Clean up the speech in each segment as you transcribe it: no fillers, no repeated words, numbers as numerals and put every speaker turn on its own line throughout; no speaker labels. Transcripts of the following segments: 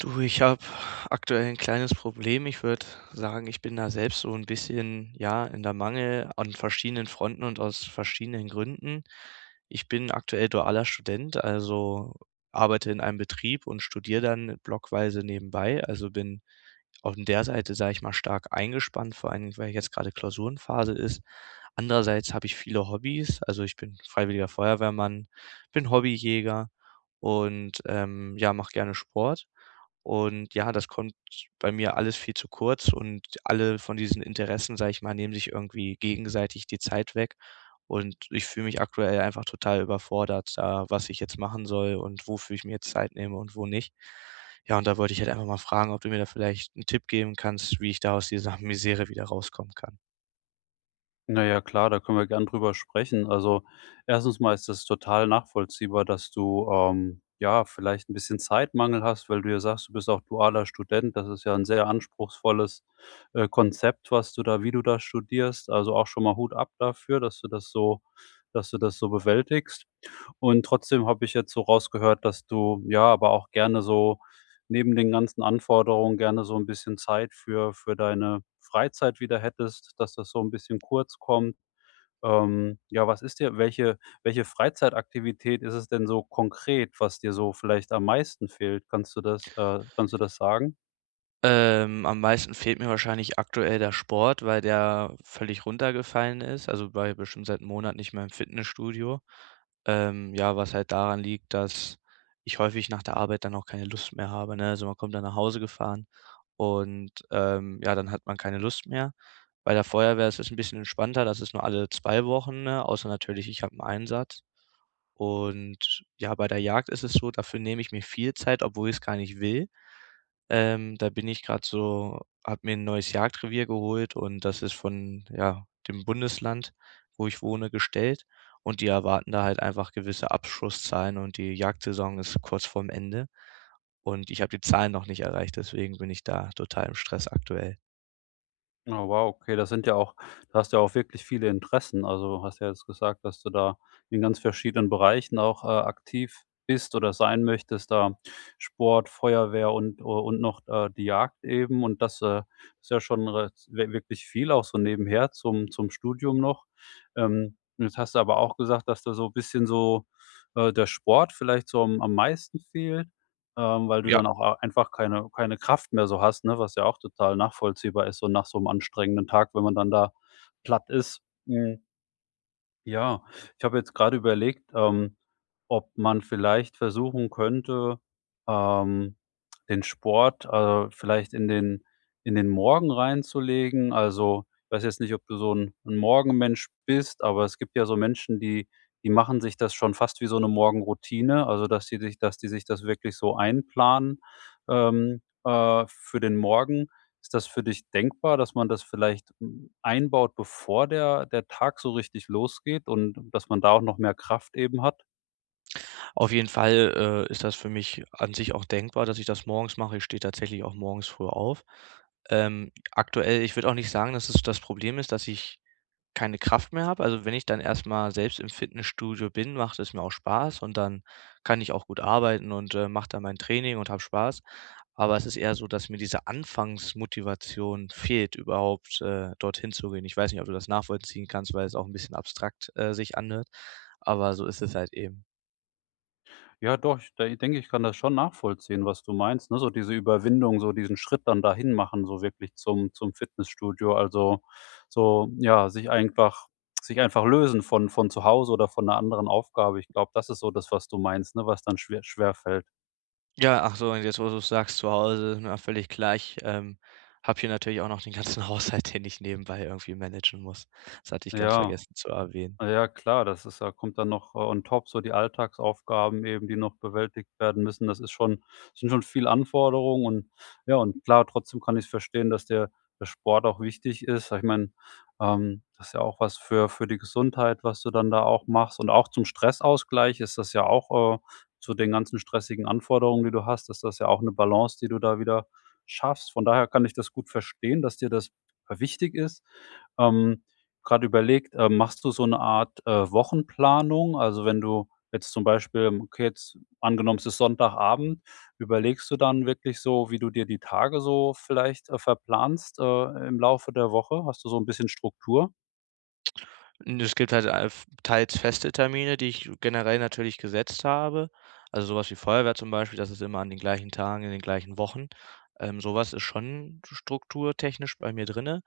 Du, ich habe aktuell ein kleines Problem. Ich würde sagen, ich bin da selbst so ein bisschen, ja, in der Mangel an verschiedenen Fronten und aus verschiedenen Gründen. Ich bin aktuell dualer Student, also arbeite in einem Betrieb und studiere dann blockweise nebenbei. Also bin auf der Seite, sage ich mal, stark eingespannt, vor allen Dingen, weil jetzt gerade Klausurenphase ist. Andererseits habe ich viele Hobbys, also, ich bin freiwilliger Feuerwehrmann, bin Hobbyjäger und, ja, mache gerne Sport. Und ja, das kommt bei mir alles viel zu kurz und alle von diesen Interessen, sage ich mal, nehmen sich irgendwie gegenseitig die Zeit weg. Und ich fühle mich aktuell einfach total überfordert, da was ich jetzt machen soll und wofür ich mir jetzt Zeit nehme und wo nicht. Ja, und da wollte ich halt einfach mal fragen, ob du mir da vielleicht einen Tipp geben kannst, wie ich da aus dieser Misere wieder rauskommen kann.
Na ja, klar, da können wir gern drüber sprechen. Also, erstens mal ist das total nachvollziehbar, dass du, ja, vielleicht ein bisschen Zeitmangel hast, weil du ja sagst, du bist auch dualer Student. Das ist ja ein sehr anspruchsvolles, Konzept, was du da wie du da studierst. Also, auch schon mal Hut ab dafür, dass du das so bewältigst. Und trotzdem habe ich jetzt so rausgehört, dass du, ja, aber auch gerne so neben den ganzen Anforderungen gerne so ein bisschen Zeit für deine Freizeit wieder hättest, dass das so ein bisschen kurz kommt. Ja, was ist dir welche welche Freizeitaktivität ist es denn so konkret, was dir so vielleicht am meisten fehlt? Kannst du das sagen?
Am meisten fehlt mir wahrscheinlich aktuell der Sport, weil der völlig runtergefallen ist. Also, war ja bestimmt seit 'nem Monat nicht mehr im Fitnessstudio. Ja, was halt daran liegt, dass ich häufig nach der Arbeit dann auch keine Lust mehr habe, ne? Also, man kommt dann nach Hause gefahren und, ja, dann hat man keine Lust mehr. Bei der Feuerwehr ist es ein bisschen entspannter, das ist nur alle 2 Wochen, ne, außer natürlich, ich habe einen Einsatz. Und ja, bei der Jagd ist es so, dafür nehme ich mir viel Zeit, obwohl ich es gar nicht will. Da bin ich gerade so habe mir ein neues Jagdrevier geholt und das ist von, ja, dem Bundesland, wo ich wohne, gestellt und die erwarten da halt einfach gewisse Abschusszahlen und die Jagdsaison ist kurz vorm Ende und ich habe die Zahlen noch nicht erreicht, deswegen bin ich da total im Stress aktuell.
Oh wow, okay, das sind ja auch da hast du ja auch wirklich viele Interessen. Also, hast ja jetzt gesagt, dass du da in ganz verschiedenen Bereichen auch, aktiv bist oder sein möchtest, da Sport, Feuerwehr und noch, die Jagd eben und das, ist ja schon re wir wirklich viel auch so nebenher zum Studium noch. Und jetzt hast du aber auch gesagt, dass da so ein bisschen so, der Sport vielleicht so am meisten fehlt, weil du
Ja,
dann auch a einfach keine Kraft mehr so hast, ne, was ja auch total nachvollziehbar ist, so nach so einem anstrengenden Tag, wenn man dann da platt ist. Hm. Ja, ich habe jetzt gerade überlegt, ob man vielleicht versuchen könnte, ähm, den Sport, vielleicht in den Morgen reinzulegen. Also, ich weiß jetzt nicht, ob du so ein 'n Morgenmensch bist, aber es gibt ja so Menschen, die machen sich das schon fast wie so eine Morgenroutine, also, dass die sich das wirklich so einplanen, für den Morgen. Ist das für dich denkbar, dass man das vielleicht einbaut, bevor der Tag so richtig losgeht und dass man da auch noch mehr Kraft eben hat.
auf jeden Fall, ist das für mich an sich auch denkbar, dass ich das morgens mache. Ich stehe tatsächlich auch morgens früh auf. Aktuell ich würde auch nicht sagen, dass es das Problem ist, dass ich keine Kraft mehr habe. Also, wenn ich dann erstmal selbst im Fitnessstudio bin, macht es mir auch Spaß und dann kann ich auch gut arbeiten und, mache dann mein Training und habe Spaß. Aber es ist eher so, dass mir diese Anfangsmotivation fehlt, überhaupt, dorthin zu gehen. Ich weiß nicht, ob du das nachvollziehen kannst, weil es auch ein bisschen abstrakt, sich anhört, aber so ist es halt eben.
Ja doch, ich de denke, ich kann das schon nachvollziehen, was du meinst, ne? So diese Überwindung, so diesen Schritt dann dahin machen, so wirklich zum Fitnessstudio. Also, so, ja, sich einfach lösen von zu Hause oder von einer anderen Aufgabe. Ich glaube, das ist so das, was du meinst, ne, was dann schwer fällt.
Ja, ach so, und jetzt, wo du's sagst, zu Hause ist völlig gleich. Ich, habe hier natürlich auch noch den ganzen Haushalt, den ich nebenbei irgendwie managen muss. Das hatte ich ganz
Ja.
vergessen zu erwähnen.
Ja klar, das ist ja kommt dann noch, on top so die Alltagsaufgaben eben, die noch bewältigt werden müssen. Das ist schon sind schon viel Anforderungen und ja, und klar, trotzdem kann ich verstehen, dass der Sport auch wichtig ist. Ich meine, das ist ja auch was für die Gesundheit, was du dann da auch machst und auch zum Stressausgleich ist das ja auch, zu den ganzen stressigen Anforderungen, die du hast, ist das ja auch eine Balance, die du da wieder schaffst. Von daher kann ich das gut verstehen, dass dir das, wichtig ist. Ähm Gerade überlegt, machst du so eine Art, Wochenplanung? Also, wenn du jetzt zum Beispiel okay, jetzt angenommen, es ist Sonntagabend, überlegst du dann wirklich so, wie du dir die Tage so vielleicht, verplanst, im Laufe der Woche? Hast du so ein bisschen Struktur?
N es gibt halt alf teils feste Termine, die ich generell natürlich gesetzt habe. Also, sowas wie Feuerwehr zum Beispiel, das ist immer an den gleichen Tagen, in den gleichen Wochen. So ist schon strukturtechnisch bei mir drinne,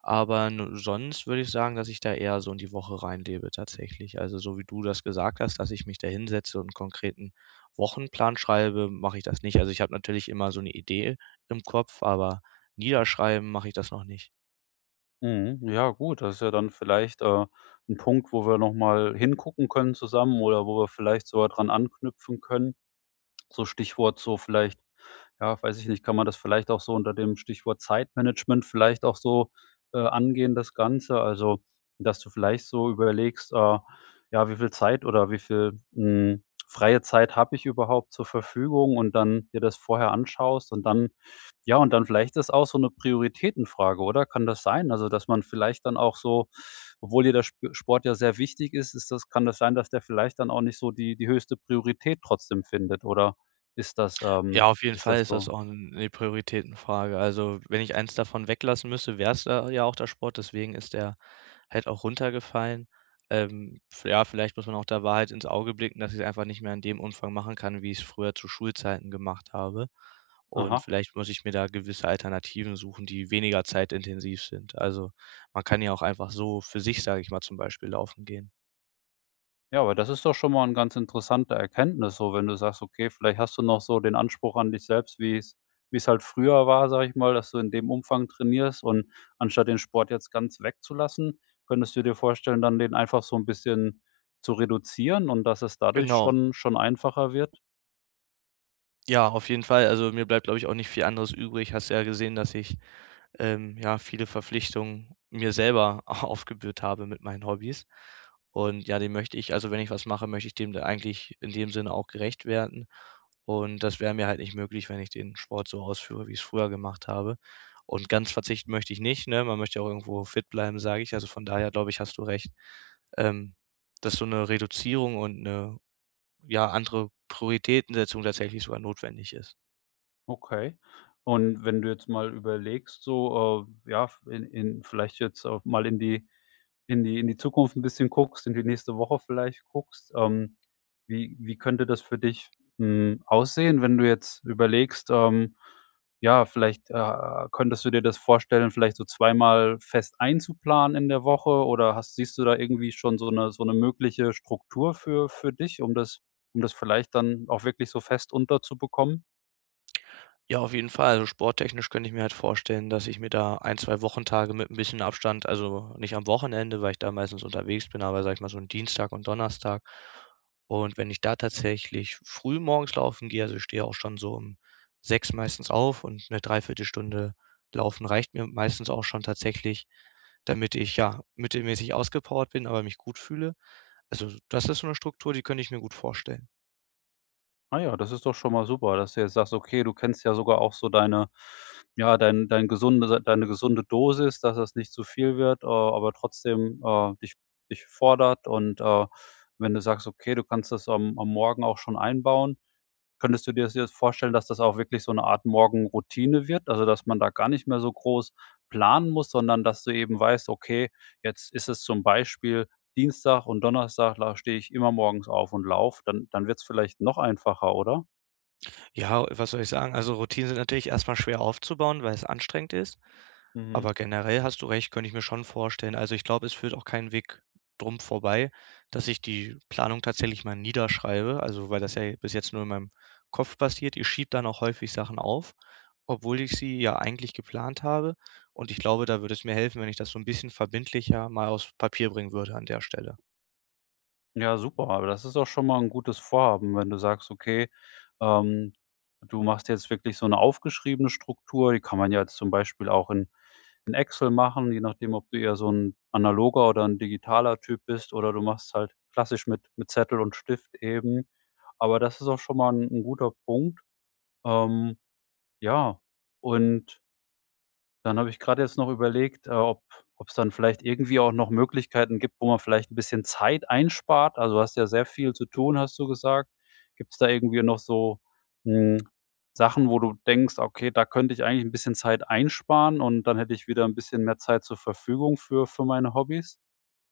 aber n sonst würde ich sagen, dass ich da eher so in die Woche reinlebe tatsächlich. Also, so wie du das gesagt hast, dass ich mich da hinsetze und 'n konkreten Wochenplan schreibe, mache ich das nicht. Also, ich habe natürlich immer so eine Idee im Kopf, aber niederschreiben mache ich das noch nicht.
Mhm, ja gut, das ist ja dann vielleicht, 'n Punkt, wo wir noch mal hingucken können zusammen oder wo wir vielleicht sogar dran anknüpfen können. So Stichwort so vielleicht ja, weiß ich nicht, kann man das vielleicht auch so unter dem Stichwort Zeitmanagement vielleicht auch so, angehen, das Ganze? Also, dass du vielleicht so überlegst, ja, wie viel Zeit oder wie viel, freie Zeit habe ich überhaupt zur Verfügung und dann dir das vorher anschaust und dann ja, und dann vielleicht ist auch so eine Prioritätenfrage, oder? Kann das sein? Also, dass man vielleicht dann auch so obwohl dir der Sp Sport ja sehr wichtig ist, ist das kann das sein, dass der vielleicht dann auch nicht so die höchste Priorität trotzdem findet oder ist das,
Ja,
ähm
auf jeden
ist
Fall
das
ist das
so?
auch 'ne Prioritätenfrage. Also, wenn ich eins davon weglassen müsste, wär's da ja auch der Sport, deswegen ist der halt auch runtergefallen. V ja, vielleicht muss man auch der Wahrheit ins Auge blicken, dass ich's einfach nicht mehr in dem Umfang machen kann, wie ich's früher zu Schulzeiten gemacht habe. Und
Aha.
vielleicht muss ich mir da gewisse Alternativen suchen, die weniger zeitintensiv sind. Also, man kann ja auch einfach so für sich, sage ich mal, zum Beispiel laufen gehen.
Ja, aber das ist doch schon mal 'n ganz interessante Erkenntnis so, wenn du sagst, okay, vielleicht hast du noch so den Anspruch an dich selbst, wie's halt früher war, sage ich mal, dass du in dem Umfang trainierst und anstatt den Sport jetzt ganz wegzulassen, könntest du dir vorstellen, dann den einfach so 'n bisschen zu reduzieren und dass es dadurch
Genau.
schon einfacher wird?
Ja, auf jeden Fall. Also, mir bleibt, glaube ich, auch nicht viel anderes übrig. Hast ja gesehen, dass ich ja, viele Verpflichtungen mir selber aufgebürdet habe mit meinen Hobbys. Und ja, dem möchte ich also wenn ich was mache, möchte ich dem da eigentlich in dem Sinne auch gerecht werden. Und das wäre mir halt nicht möglich, wenn ich den Sport so ausführe, wie ich es früher gemacht habe. Und ganz verzichten möchte ich nicht, ne? Man möchte ja auch irgendwo fit bleiben, sage ich. Also, von daher glaube ich, hast du recht, ähm, dass so eine Reduzierung und eine ja, andere Prioritätensetzung tatsächlich sogar notwendig ist.
Okay. Und wenn du jetzt mal überlegst, so, ja, f in vielleicht jetzt auch mal in die Zukunft ein bisschen guckst, in die nächste Woche vielleicht guckst, wie wie könnte das für dich, aussehen, wenn du jetzt überlegst, ja, vielleicht, könntest du dir das vorstellen, vielleicht so zweimal fest einzuplanen in der Woche oder hast siehst du da irgendwie schon so eine mögliche Struktur für dich, um das vielleicht dann auch wirklich so fest unterzubekommen?
Ja, auf jeden Fall. Also, sporttechnisch könnte ich mir halt vorstellen, dass ich mir da ein, 2 Wochentage mit ein bisschen Abstand also, nicht am Wochenende, weil ich da meistens unterwegs bin, aber sag ich mal so 'n Dienstag und Donnerstag. Und wenn ich da tatsächlich früh morgens laufen gehe, also, ich stehe auch schon so um 6 meistens auf und eine Dreiviertelstunde laufen reicht mir meistens auch schon tatsächlich, damit ich, ja, mittelmäßig ausgepowert bin, aber mich gut fühle. Also, das ist so eine Struktur, die könnte ich mir gut vorstellen.
Ah ja, das ist doch schon mal super, dass du jetzt sagst, okay, du kennst ja sogar auch so deine ja, dein gesunde Dosis, dass das nicht zu viel wird, aber trotzdem, dich fordert und, wenn du sagst, okay, du kannst das am Morgen auch schon einbauen. Könntest du dir das jetzt vorstellen, dass das auch wirklich so eine Art Morgenroutine wird? Also, dass man da gar nicht mehr so groß planen muss, sondern dass du eben weißt: „Okay, jetzt ist es zum Beispiel Dienstag und Donnerstag, da stehe ich immer morgens auf und laufe.“ Dann wird's vielleicht noch einfacher, oder?
Ja, was soll ich sagen? Also, Routinen sind natürlich erstmal schwer aufzubauen, weil es anstrengend ist,
Mhm.
aber generell hast du recht, könnte ich mir schon vorstellen. Also, ich glaube, es führt auch keinen Weg drum vorbei, dass ich die Planung tatsächlich mal niederschreibe, also, weil das ja bis jetzt nur in meinem Kopf passiert. Ich schiebe dann auch häufig Sachen auf, obwohl ich sie ja eigentlich geplant habe und ich glaube, da würde es mir helfen, wenn ich das so ein bisschen verbindlicher mal aufs Papier bringen würde an der Stelle.
Ja, super. Aber das ist auch schon mal ein gutes Vorhaben, wenn du sagst, okay, ähm, du machst jetzt wirklich so eine aufgeschriebene Struktur. Die kann man ja jetzt zum Beispiel auch in Excel machen, je nachdem, ob du eher so ein analoger oder ein digitaler Typ bist oder du machst halt klassisch mit Zettel und Stift eben. Aber das ist auch schon mal ein 'n guter Punkt. Ähm, ja, und dann habe ich gerade jetzt noch überlegt, ob es dann vielleicht irgendwie auch noch Möglichkeiten gibt, wo man vielleicht 'n bisschen Zeit einspart. Also, du hast ja sehr viel zu tun, hast du gesagt. Gibt's da irgendwie noch so, hm, Sachen, wo du denkst: „Okay, da könnte ich eigentlich 'n bisschen Zeit einsparen und dann hätte ich wieder 'n bisschen mehr Zeit zur Verfügung für meine Hobbys?“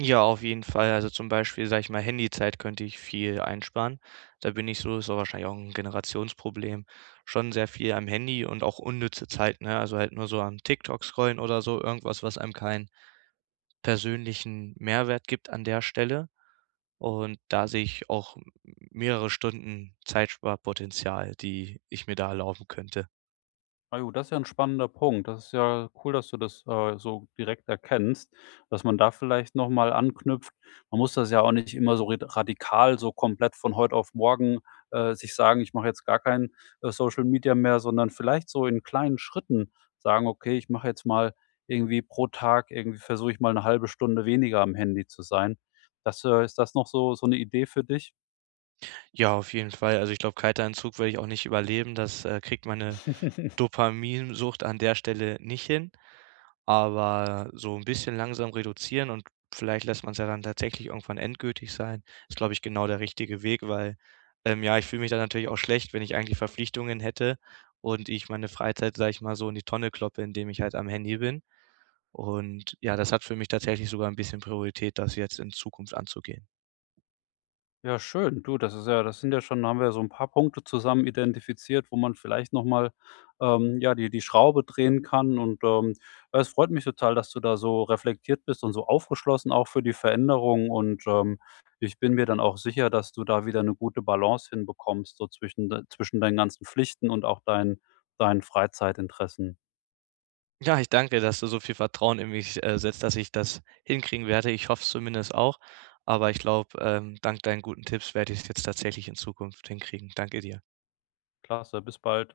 Ja, auf jeden Fall. Also zum Beispiel, sage ich mal, Handyzeit könnte ich viel einsparen. Da bin ich so, ist auch wahrscheinlich auch ein Generationsproblem, schon sehr viel am Handy und auch unnütze Zeit, ne? Also halt nur so am TikTok scrollen oder so, irgendwas, was einem keinen persönlichen Mehrwert gibt an der Stelle. Und da sehe ich auch mehrere Stunden Zeitsparpotenzial, die ich mir da erlauben könnte.
Ah jo, das ist ja ein spannender Punkt. Das ist ja cool, dass du das, so direkt erkennst, dass man da vielleicht noch mal anknüpft. Man muss das ja auch nicht immer so red radikal, so komplett von heute auf morgen, sich sagen: „Ich mache jetzt gar kein, Social Media mehr“, sondern vielleicht so in kleinen Schritten sagen: „Okay, ich mache jetzt mal irgendwie pro Tag irgendwie versuche ich mal eine halbe Stunde weniger am Handy zu sein.“ Das, ist das noch so so eine Idee für dich?
Ja, auf jeden Fall. Also ich glaube, Kälteanzug werde ich auch nicht überleben. Das, kriegt meine Dopaminsucht an der Stelle nicht hin. Aber so ein bisschen langsam reduzieren und vielleicht lässt man es ja dann tatsächlich irgendwann endgültig sein, ist, glaube ich, genau der richtige Weg, weil, ja, ich fühle mich dann natürlich auch schlecht, wenn ich eigentlich Verpflichtungen hätte und ich meine Freizeit, sage ich mal, so in die Tonne kloppe, indem ich halt am Handy bin. Und ja, das hat für mich tatsächlich sogar ein bisschen Priorität, das jetzt in Zukunft anzugehen.
Ja, schön. Du, das ist ja das sind ja schon haben wir ja so ein paar Punkte zusammen identifiziert, wo man vielleicht noch mal, ja, die Schraube drehen kann und, ja, es freut mich total, dass du da so reflektiert bist und so aufgeschlossen auch für die Veränderung und, ich bin mir dann auch sicher, dass du da wieder eine gute Balance hinbekommst, so zwischen de zwischen deinen ganzen Pflichten und auch deinen Freizeitinteressen.
Ja, ich danke, dass du so viel Vertrauen in mich, setzt, dass ich das hinkriegen werde. Ich hoffe es zumindest auch, aber ich glaube, dank deinen guten Tipps werde ich es jetzt tatsächlich in Zukunft hinkriegen. Danke dir.
Klasse, bis bald.